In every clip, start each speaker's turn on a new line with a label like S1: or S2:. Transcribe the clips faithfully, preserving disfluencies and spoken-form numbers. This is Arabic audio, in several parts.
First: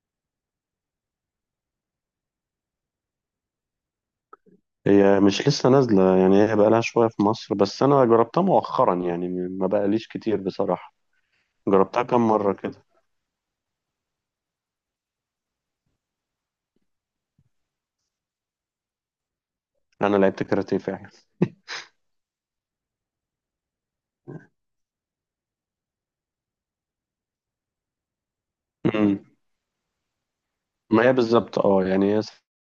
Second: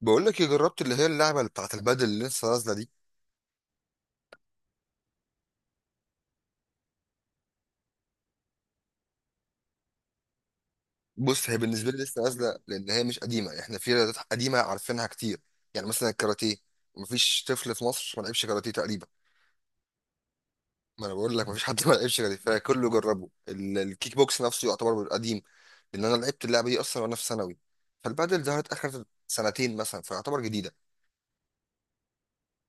S1: بقول لك إيه، جربت اللي هي اللعبه اللي بتاعت البادل اللي لسه نازله دي.
S2: هي مش لسه نازلة، يعني هي بقالها شوية في مصر، بس أنا جربتها مؤخرا يعني، ما بقاليش كتير بصراحة.
S1: بص، هي بالنسبه لي
S2: جربتها
S1: لسه
S2: كم مرة
S1: نازله
S2: كده؟
S1: لان هي مش قديمه. احنا في رياضات قديمه عارفينها كتير. يعني مثلا الكاراتيه، مفيش طفل في مصر ما لعبش كاراتيه تقريبا.
S2: أنا لعبت كاراتيه
S1: ما
S2: فعلا.
S1: انا بقول لك مفيش حد ما لعبش كاراتيه، فكله جربه. ال- الكيك بوكس نفسه يعتبر قديم، لان انا لعبت اللعبه دي اصلا وانا في ثانوي. فالبادل ظهرت اخر
S2: أمم.
S1: سنتين مثلا، فيعتبر جديده.
S2: ما هي بالظبط، اه يعني هي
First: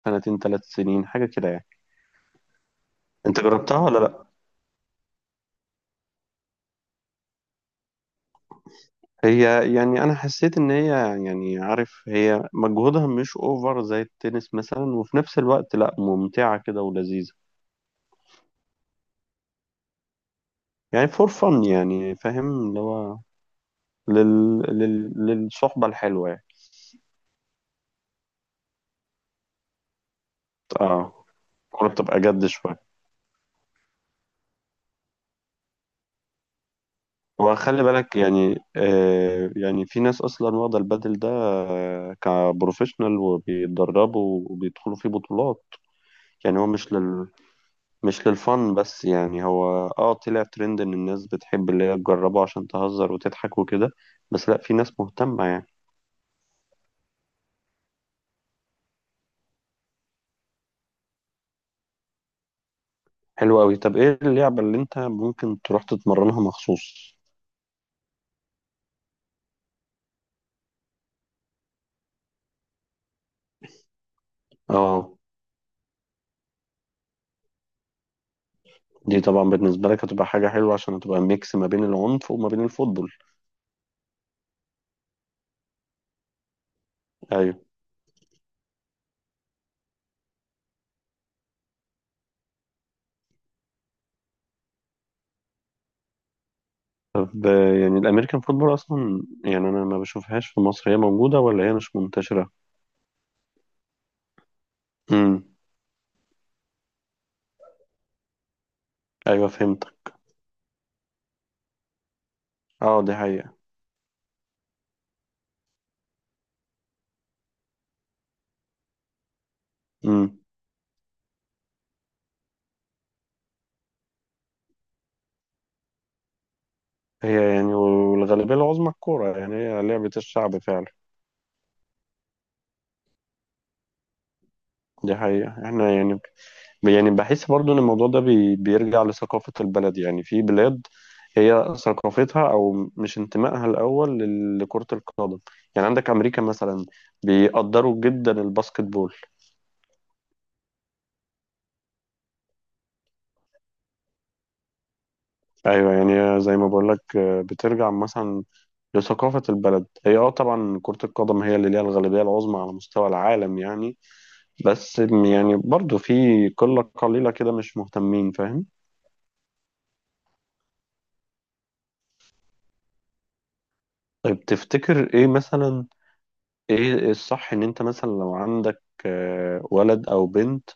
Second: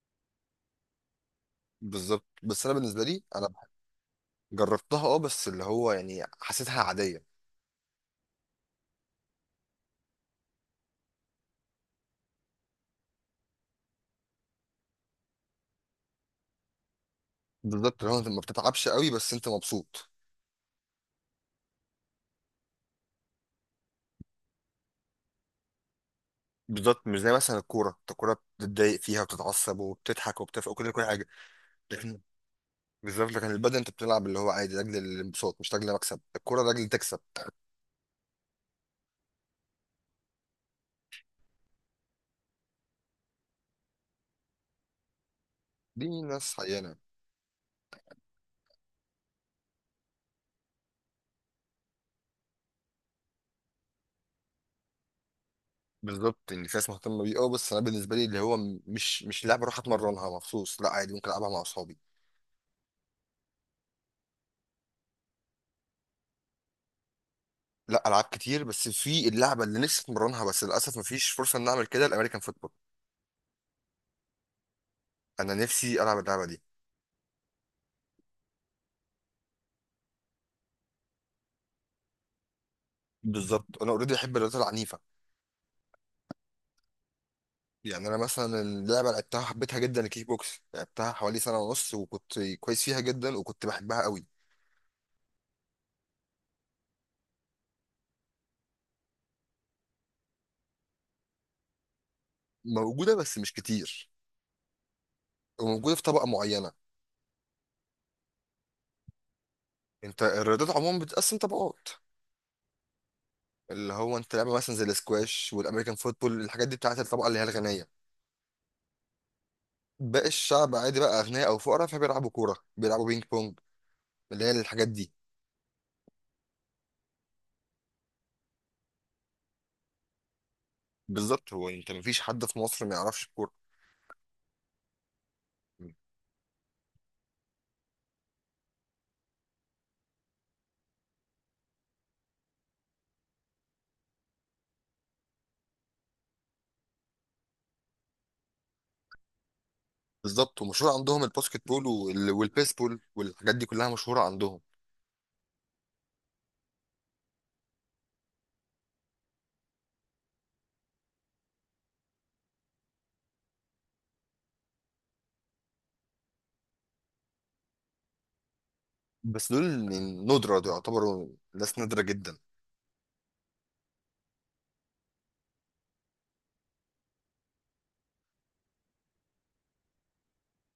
S2: سنتين ثلاث سنين حاجة كده يعني.
S1: بالظبط، بس انا بالنسبه لي
S2: أنت
S1: انا
S2: جربتها ولا لأ؟
S1: جربتها، اه، بس اللي هو يعني حسيتها عاديه.
S2: هي يعني أنا حسيت إن هي، يعني عارف، هي مجهودها مش أوفر زي التنس مثلا، وفي نفس الوقت لأ، ممتعة كده ولذيذة.
S1: بالظبط، اللي هو انت ما بتتعبش قوي بس انت مبسوط.
S2: يعني فور فن، يعني فاهم اللي هو لل... لل... للصحبة الحلوة يعني.
S1: بالظبط، مش زي مثلا الكوره. انت الكوره بتتضايق فيها وبتتعصب وبتضحك وبتفرق وكل كل حاجه.
S2: اه. الكورة بتبقى
S1: لكن،
S2: جد شوية.
S1: بالظبط، لكن البدن انت بتلعب اللي هو عادي لاجل الانبساط، مش لاجل مكسب الكوره لاجل تكسب.
S2: وخلي بالك يعني، آه يعني في ناس اصلا واخده البادل ده آه كبروفيشنال، وبيتدربوا وبيدخلوا فيه بطولات.
S1: دي ناس
S2: يعني هو مش
S1: عيانه.
S2: لل، مش للفن بس، يعني هو اه طلع ترند ان الناس بتحب اللي هي تجربه عشان تهزر وتضحك وكده، بس لا، في ناس مهتمه يعني.
S1: بالظبط، ان في ناس مهتمه بيه، اه، بس انا بالنسبه لي اللي هو م- مش مش لعبه اروح اتمرنها مخصوص، لا عادي ممكن العبها مع اصحابي.
S2: حلو قوي. طب ايه اللعبه اللي انت ممكن تروح تتمرنها مخصوص؟
S1: لا، العاب كتير، بس في اللعبه اللي نفسي اتمرنها بس للاسف مفيش فرصه ان اعمل كده، الامريكان فوتبول.
S2: اه.
S1: انا نفسي العب اللعبه دي.
S2: دي طبعا بالنسبه لك هتبقى حاجه حلوه، عشان هتبقى ميكس ما بين العنف وما بين الفوتبول.
S1: بالظبط، انا اوريدي احب الرياضات العنيفه.
S2: ايوه.
S1: يعني انا مثلا اللعبه اللي لعبتها حبيتها جدا، الكيك بوكس، لعبتها حوالي سنه ونص وكنت كويس فيها جدا وكنت بحبها قوي.
S2: طب آه، يعني الامريكان فوتبول اصلا، يعني انا ما بشوفهاش في مصر. هي موجوده ولا هي مش منتشره؟
S1: موجوده بس مش كتير.
S2: امم.
S1: وموجوده في طبقه معينه.
S2: ايوه فهمت.
S1: انت الرياضات عموما بتتقسم طبقات.
S2: اه دي حقيقه.
S1: اللي هو انت لعبه مثلا زي الاسكواش والامريكان فوتبول، الحاجات دي بتاعت الطبقه اللي هي الغنيه. باقي
S2: امم.
S1: الشعب عادي بقى، اغنياء او فقراء، فبيلعبوا كوره، بيلعبوا بينج بونج، اللي هي الحاجات دي.
S2: هي يعني والغالبيه العظمى الكوره، يعني هي لعبه الشعب فعلا.
S1: بالظبط، هو انت مفيش حد في مصر ما يعرفش الكوره.
S2: دي حقيقه. احنا يعني، يعني بحس برضو ان الموضوع ده بي بيرجع لثقافه البلد، يعني في بلاد هي ثقافتها، او مش انتمائها الاول لل- لكره القدم. يعني عندك امريكا مثلا بيقدروا جدا الباسكت بول.
S1: بالظبط، ومشهور عندهم الباسكت بول وال- والبيسبول والحاجات دي كلها مشهوره عندهم.
S2: ايوه. يعني زي ما بقول لك، بترجع مثلا لثقافة البلد. هي اه طبعا كرة القدم هي اللي ليها الغالبية العظمى على مستوى العالم يعني، بس يعني برضو في قلة قليلة كده مش مهتمين، فاهم.
S1: بس دول ندرة، دول يعتبروا ناس نادرة جدا.
S2: طيب تفتكر ايه مثلا؟ ايه الصح؟ ان انت مثلا لو عندك آه، ولد او بنت،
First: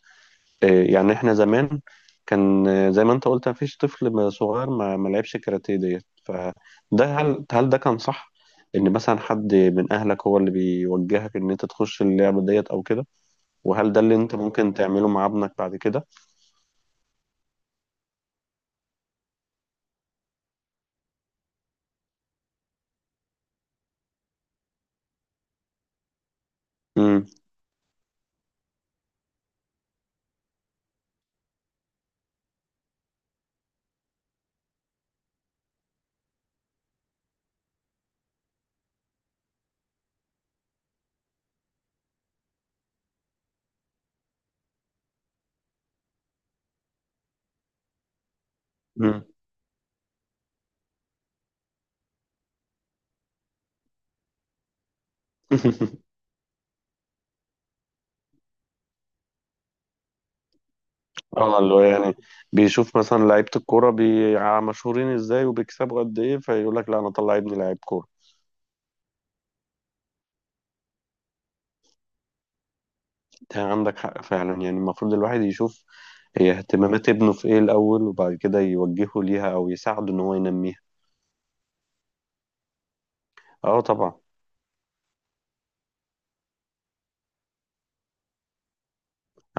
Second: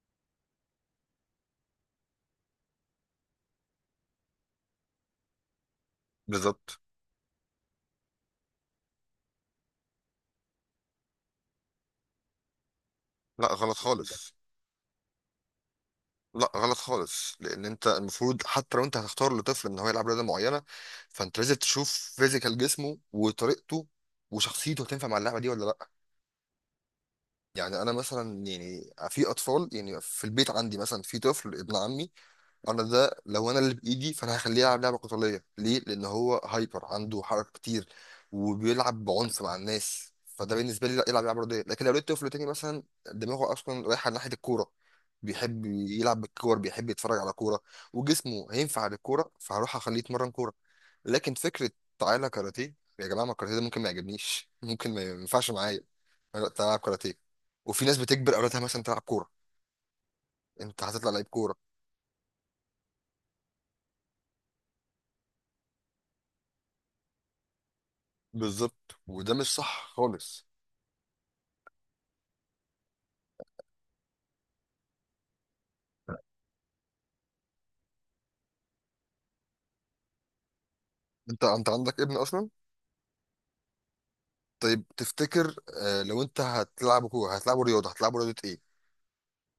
S2: آه، يعني احنا زمان كان، آه، زي ما انت قلت، مفيش طفل ما- صغير ما ما لعبش كاراتيه ديت فده.
S1: بالظبط.
S2: هل هل ده كان صح؟ ان مثلا حد من اهلك هو اللي بيوجهك ان انت تخش اللعبة ديت او كده؟
S1: لا غلط
S2: وهل ده اللي
S1: خالص.
S2: انت ممكن تعمله مع ابنك بعد كده؟
S1: لا غلط خالص، لان انت المفروض حتى لو انت هتختار لطفل ان هو يلعب رياضة معينة، فانت لازم تشوف فيزيكال جسمه وطريقته وشخصيته هتنفع مع اللعبة دي ولا لا.
S2: امم.
S1: يعني انا مثلا، يعني في اطفال، يعني في البيت عندي مثلا في طفل ابن عمي، انا ده لو انا اللي بايدي فانا هخليه يلعب لعبه قتاليه. ليه؟ لان هو هايبر عنده حركه كتير وبيلعب بعنف مع الناس، فده بالنسبه لي لا، يلعب لعبه رياضيه. لكن لو لقيت طفل تاني مثلا دماغه اصلا رايحه ناحيه الكوره، بيحب يلعب بالكور، بيحب يتفرج على كوره، وجسمه هينفع
S2: امم.
S1: للكوره، فهروح اخليه يتمرن كوره. لكن فكره تعالى كاراتيه يا جماعه، ما الكاراتيه ده ممكن ما يعجبنيش، ممكن ما ينفعش معايا. أنا لا، تلعب كاراتيه. وفي ناس بتجبر اولادها مثلا تلعب كوره، انت هتطلع لعيب كوره.
S2: اه. اللي هو يعني بيشوف مثلا لعيبة الكورة بي... مشهورين ازاي، وبيكسبوا قد ايه، فيقول لك لا، انا اطلع ابني لعيب كورة.
S1: بالظبط، وده مش صح خالص.
S2: انت عندك حق فعلا، يعني المفروض الواحد يشوف هي اهتمامات ابنه في ايه الاول، وبعد كده يوجهه ليها او يساعده ان هو ينميها.
S1: انت انت عندك ابن اصلا؟
S2: اه طبعا.
S1: طيب تفتكر، آه، لو انت هتلعبه كوره هتلعبه رياضه هتلعبه رياضه ايه؟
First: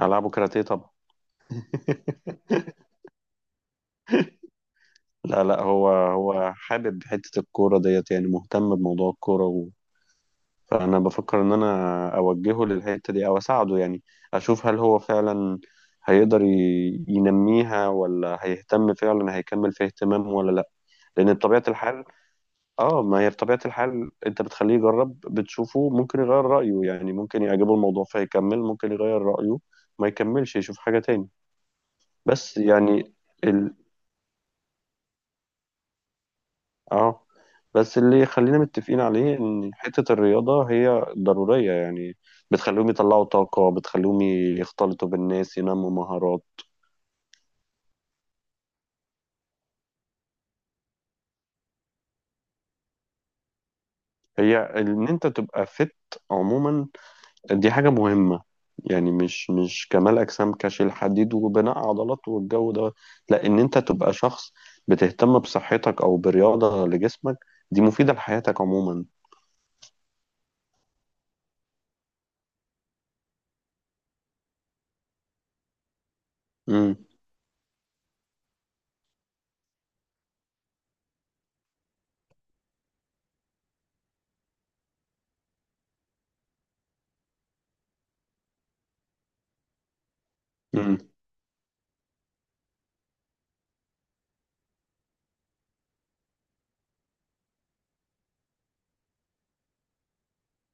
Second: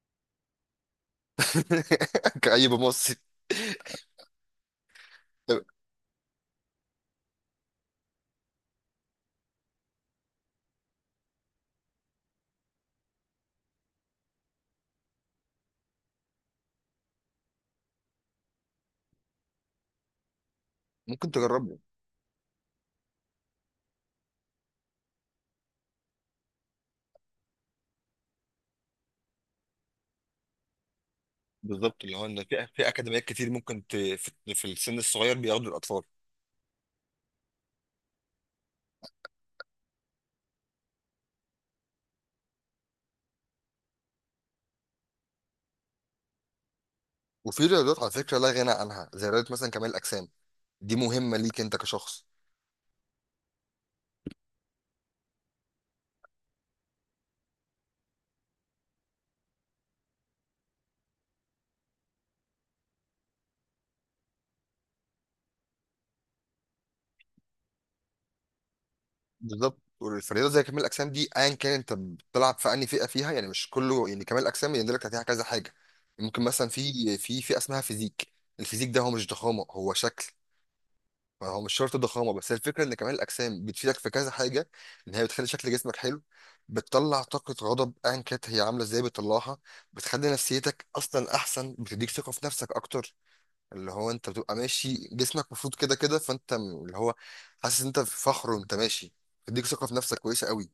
S2: العبه كاراتيه طبعا.
S1: كأي مصري.
S2: لا لا،
S1: طب
S2: هو هو حابب حتة الكورة ديت، يعني مهتم بموضوع الكورة، فأنا بفكر إن أنا أوجهه للحتة دي أو أساعده، يعني أشوف هل هو فعلا هيقدر ي- ينميها ولا هيهتم فعلا، هيكمل فيها اهتمام ولا لأ.
S1: ممكن
S2: لأن بطبيعة
S1: تجربه.
S2: الحال، آه ما هي بطبيعة الحال أنت بتخليه يجرب، بتشوفه ممكن يغير رأيه يعني، ممكن يعجبه الموضوع فيكمل، ممكن يغير رأيه ما يكملش يشوف حاجة تاني.
S1: بالظبط، اللي هو ان
S2: بس
S1: في في
S2: يعني
S1: اكاديميات كتير، ممكن ت... في في السن الصغير بياخدوا الاطفال.
S2: اه بس اللي خلينا متفقين عليه ان حتة الرياضة هي ضرورية، يعني بتخليهم يطلعوا طاقة، بتخليهم يختلطوا بالناس، ينموا مهارات.
S1: وفي رياضات على فكره لا غنى عنها، زي رياضه مثلا كمال الاجسام، دي مهمه ليك انت كشخص.
S2: هي ان انت تبقى فت عموما، دي حاجة مهمة. يعني مش مش كمال اجسام كشيل حديد وبناء عضلات والجو ده، لا، ان انت تبقى شخص بتهتم بصحتك او برياضة لجسمك، دي مفيدة لحياتك عموما.
S1: بالظبط، فالرياضه زي كمال الاجسام دي ايا كان انت بتلعب في انهي فئه فيها، يعني مش كله، يعني كمال الاجسام يندرج تحتها كذا حاجه. ممكن مثلا
S2: امم.
S1: في في فئه اسمها فيزيك. الفيزيك ده هو مش ضخامه، هو شكل. ما هو مش شرط ضخامه، بس هي الفكره ان كمال الاجسام بتفيدك في كذا حاجه. ان هي بتخلي شكل جسمك حلو، بتطلع طاقه غضب ايا كانت هي عامله ازاي بتطلعها، بتخلي نفسيتك
S2: امم.
S1: اصلا احسن، بتديك ثقه في نفسك اكتر. اللي هو انت بتبقى ماشي جسمك مفروض كده كده، فانت م- اللي هو حاسس ان انت في فخر وانت ماشي، بتديك ثقه في نفسك كويسه قوي.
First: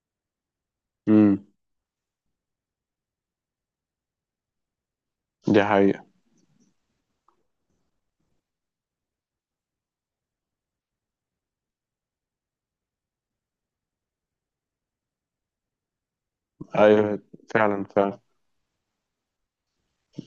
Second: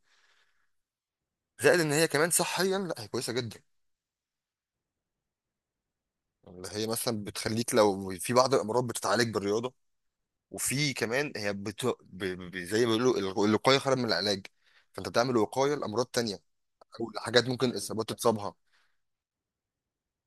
S2: امم.
S1: زائد ان هي كمان صحيا لا هي كويسه جدا.
S2: دي حقيقة.
S1: اللي هي مثلا بتخليك لو في بعض الامراض بتتعالج بالرياضه. وفي كمان هي بت... ب... ب... زي ما بيقولوا الغ- الوقايه خير من العلاج. فانت بتعمل وقايه لامراض تانية، او
S2: ايوه
S1: لحاجات ممكن
S2: فعلا
S1: اصابات
S2: فعلا.
S1: تتصابها.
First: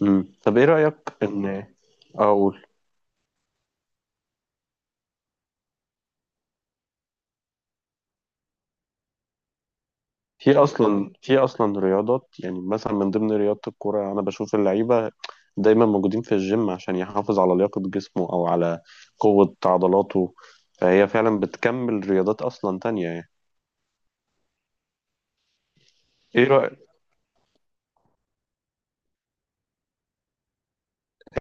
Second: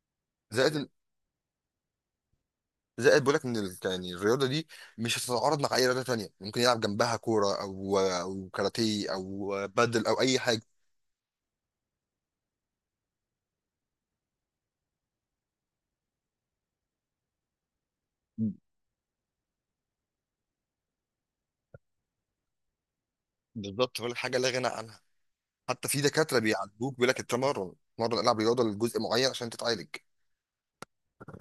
S2: مم. طب ايه
S1: زائد ال-
S2: رأيك ان اقول؟
S1: زائد بقول لك ان ال... يعني الرياضه دي مش هتتعارض مع اي رياضه تانية، ممكن يلعب جنبها كوره او او كاراتيه او بادل او اي
S2: في
S1: حاجه.
S2: اصلا في اصلا رياضات، يعني مثلا من ضمن رياضة الكورة انا بشوف اللعيبة دايما موجودين في الجيم عشان يحافظ على لياقة جسمه او على قوة عضلاته. فهي فعلا بتكمل رياضات اصلا تانية يعني.
S1: بالظبط، بقول لك حاجه لا غنى عنها. حتى في دكاتره
S2: ايه رأيك؟
S1: بيعالجوك بيقول لك التمرن، اتمرن العب رياضه لجزء معين عشان تتعالج.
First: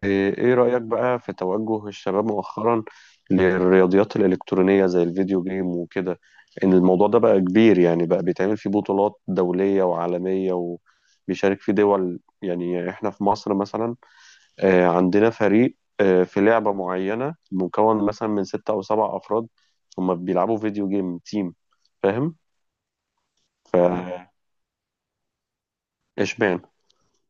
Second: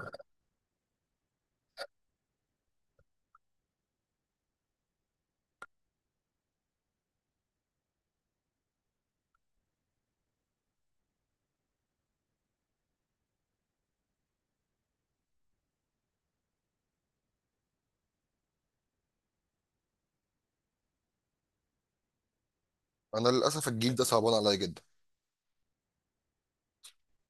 S2: إيه إيه رأيك بقى في توجه الشباب مؤخرا للرياضيات الإلكترونية زي الفيديو جيم وكده؟ إن الموضوع ده بقى كبير، يعني بقى بيتعمل فيه بطولات دولية وعالمية، وبيشارك فيه دول. يعني إحنا في مصر مثلا، آه، عندنا فريق آه، في لعبة معينة مكون مثلا من ستة أو سبع أفراد، هما بيلعبوا فيديو جيم تيم، فاهم؟
S1: انا للاسف الجيل ده صعبان عليا جدا،
S2: فإشبعنا.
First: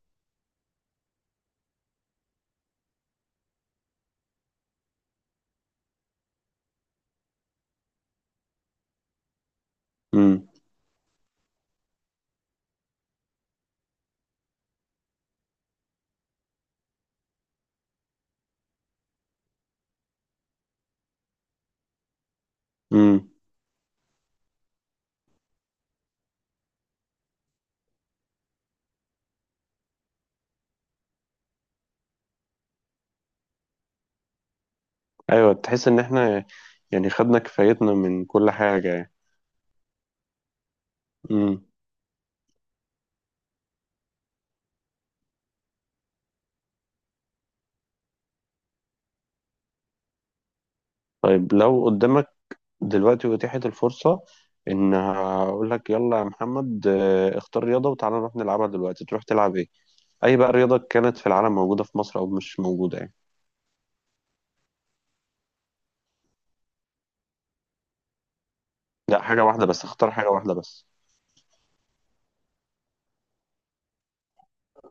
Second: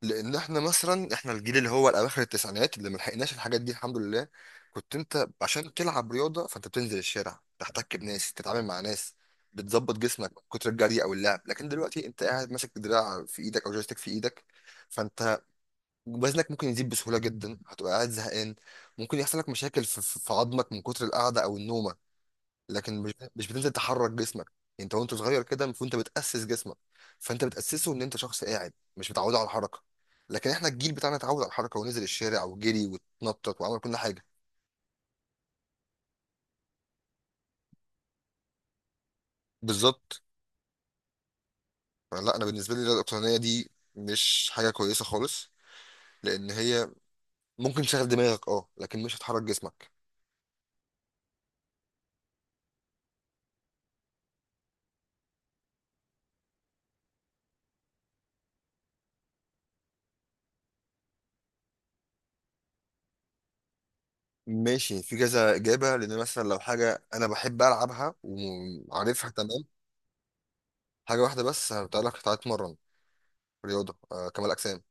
S1: لان احنا مثلا احنا الجيل اللي هو اواخر التسعينات، اللي ملحقناش الحاجات دي الحمد لله. كنت انت عشان تلعب رياضه فانت بتنزل الشارع تحتك بناس، تتعامل مع ناس، بتظبط جسمك من
S2: مم.
S1: كتر الجري او اللعب. لكن دلوقتي انت قاعد ماسك دراع في ايدك او جويستيك في ايدك، فانت وزنك ممكن يزيد بسهوله جدا، هتبقى قاعد زهقان، ممكن يحصل لك مشاكل في في- في عظمك من كتر القعده او النومه. لكن مش
S2: مم.
S1: مش بتنزل تحرك جسمك يعني. انت وانت صغير كده المفروض انت بتاسس جسمك، فانت بتاسسه ان انت شخص قاعد مش متعود على الحركه. لكن احنا الجيل بتاعنا اتعود على الحركه ونزل الشارع وجري واتنطط وعمل كل حاجه.
S2: أيوة، تحس إن إحنا يعني خدنا كفايتنا من كل حاجة
S1: بالظبط.
S2: يعني.
S1: فلا، انا بالنسبه لي الاقتصاديه دي مش حاجه كويسه خالص، لان هي ممكن تشغل دماغك، اه، لكن مش هتحرك جسمك.
S2: طيب لو قدامك دلوقتي أتيحت الفرصة، إن هقول لك يلا يا محمد، آه، اختار رياضة وتعالى نروح نلعبها دلوقتي، تروح تلعب إيه؟ أي بقى رياضة كانت في العالم، موجودة في مصر أو مش موجودة يعني.
S1: ماشي، في كذا اجابه، لان مثلا لو حاجه انا بحب العبها
S2: لا
S1: وعارفها
S2: حاجة
S1: تمام،
S2: واحدة بس، اختار حاجة واحدة بس.
S1: حاجه واحده بس هتقول لك تعالى اتمرن رياضه، آه كمال اجسام.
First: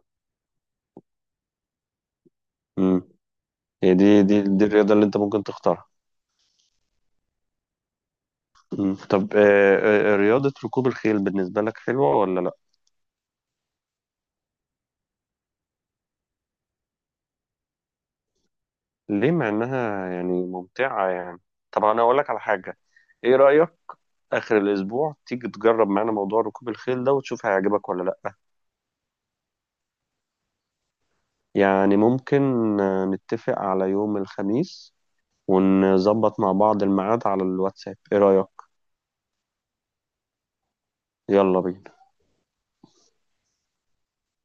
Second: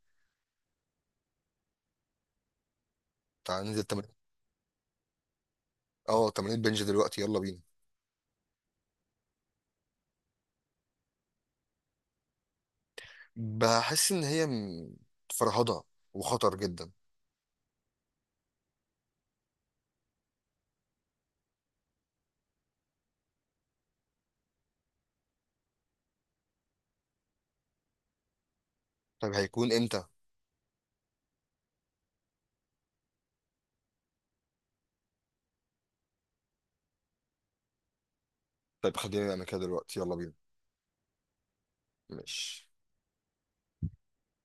S2: امم.
S1: تعالى ننزل
S2: هي
S1: تمرين.
S2: دي دي دي الرياضة اللي أنت ممكن تختارها؟
S1: اه، تمرين بنج دلوقتي، يلا بينا.
S2: مم. طب آه، آه، آه، رياضة ركوب الخيل بالنسبة لك حلوة ولا لأ؟
S1: بحس ان هي م- فرهضه وخطر جدا.
S2: ليه مع إنها يعني ممتعة يعني؟ طب أنا أقول لك على حاجة. إيه رأيك آخر الأسبوع تيجي تجرب معانا موضوع ركوب الخيل ده وتشوف هيعجبك ولا لأ؟
S1: طيب هيكون امتى؟
S2: يعني ممكن، آه، نتفق على يوم الخميس، ونظبط مع بعض الميعاد على الواتساب. ايه رأيك؟
S1: طيب خلينا نعمل كده دلوقتي، يلا بينا.
S2: يلا بينا.
S1: ماشي.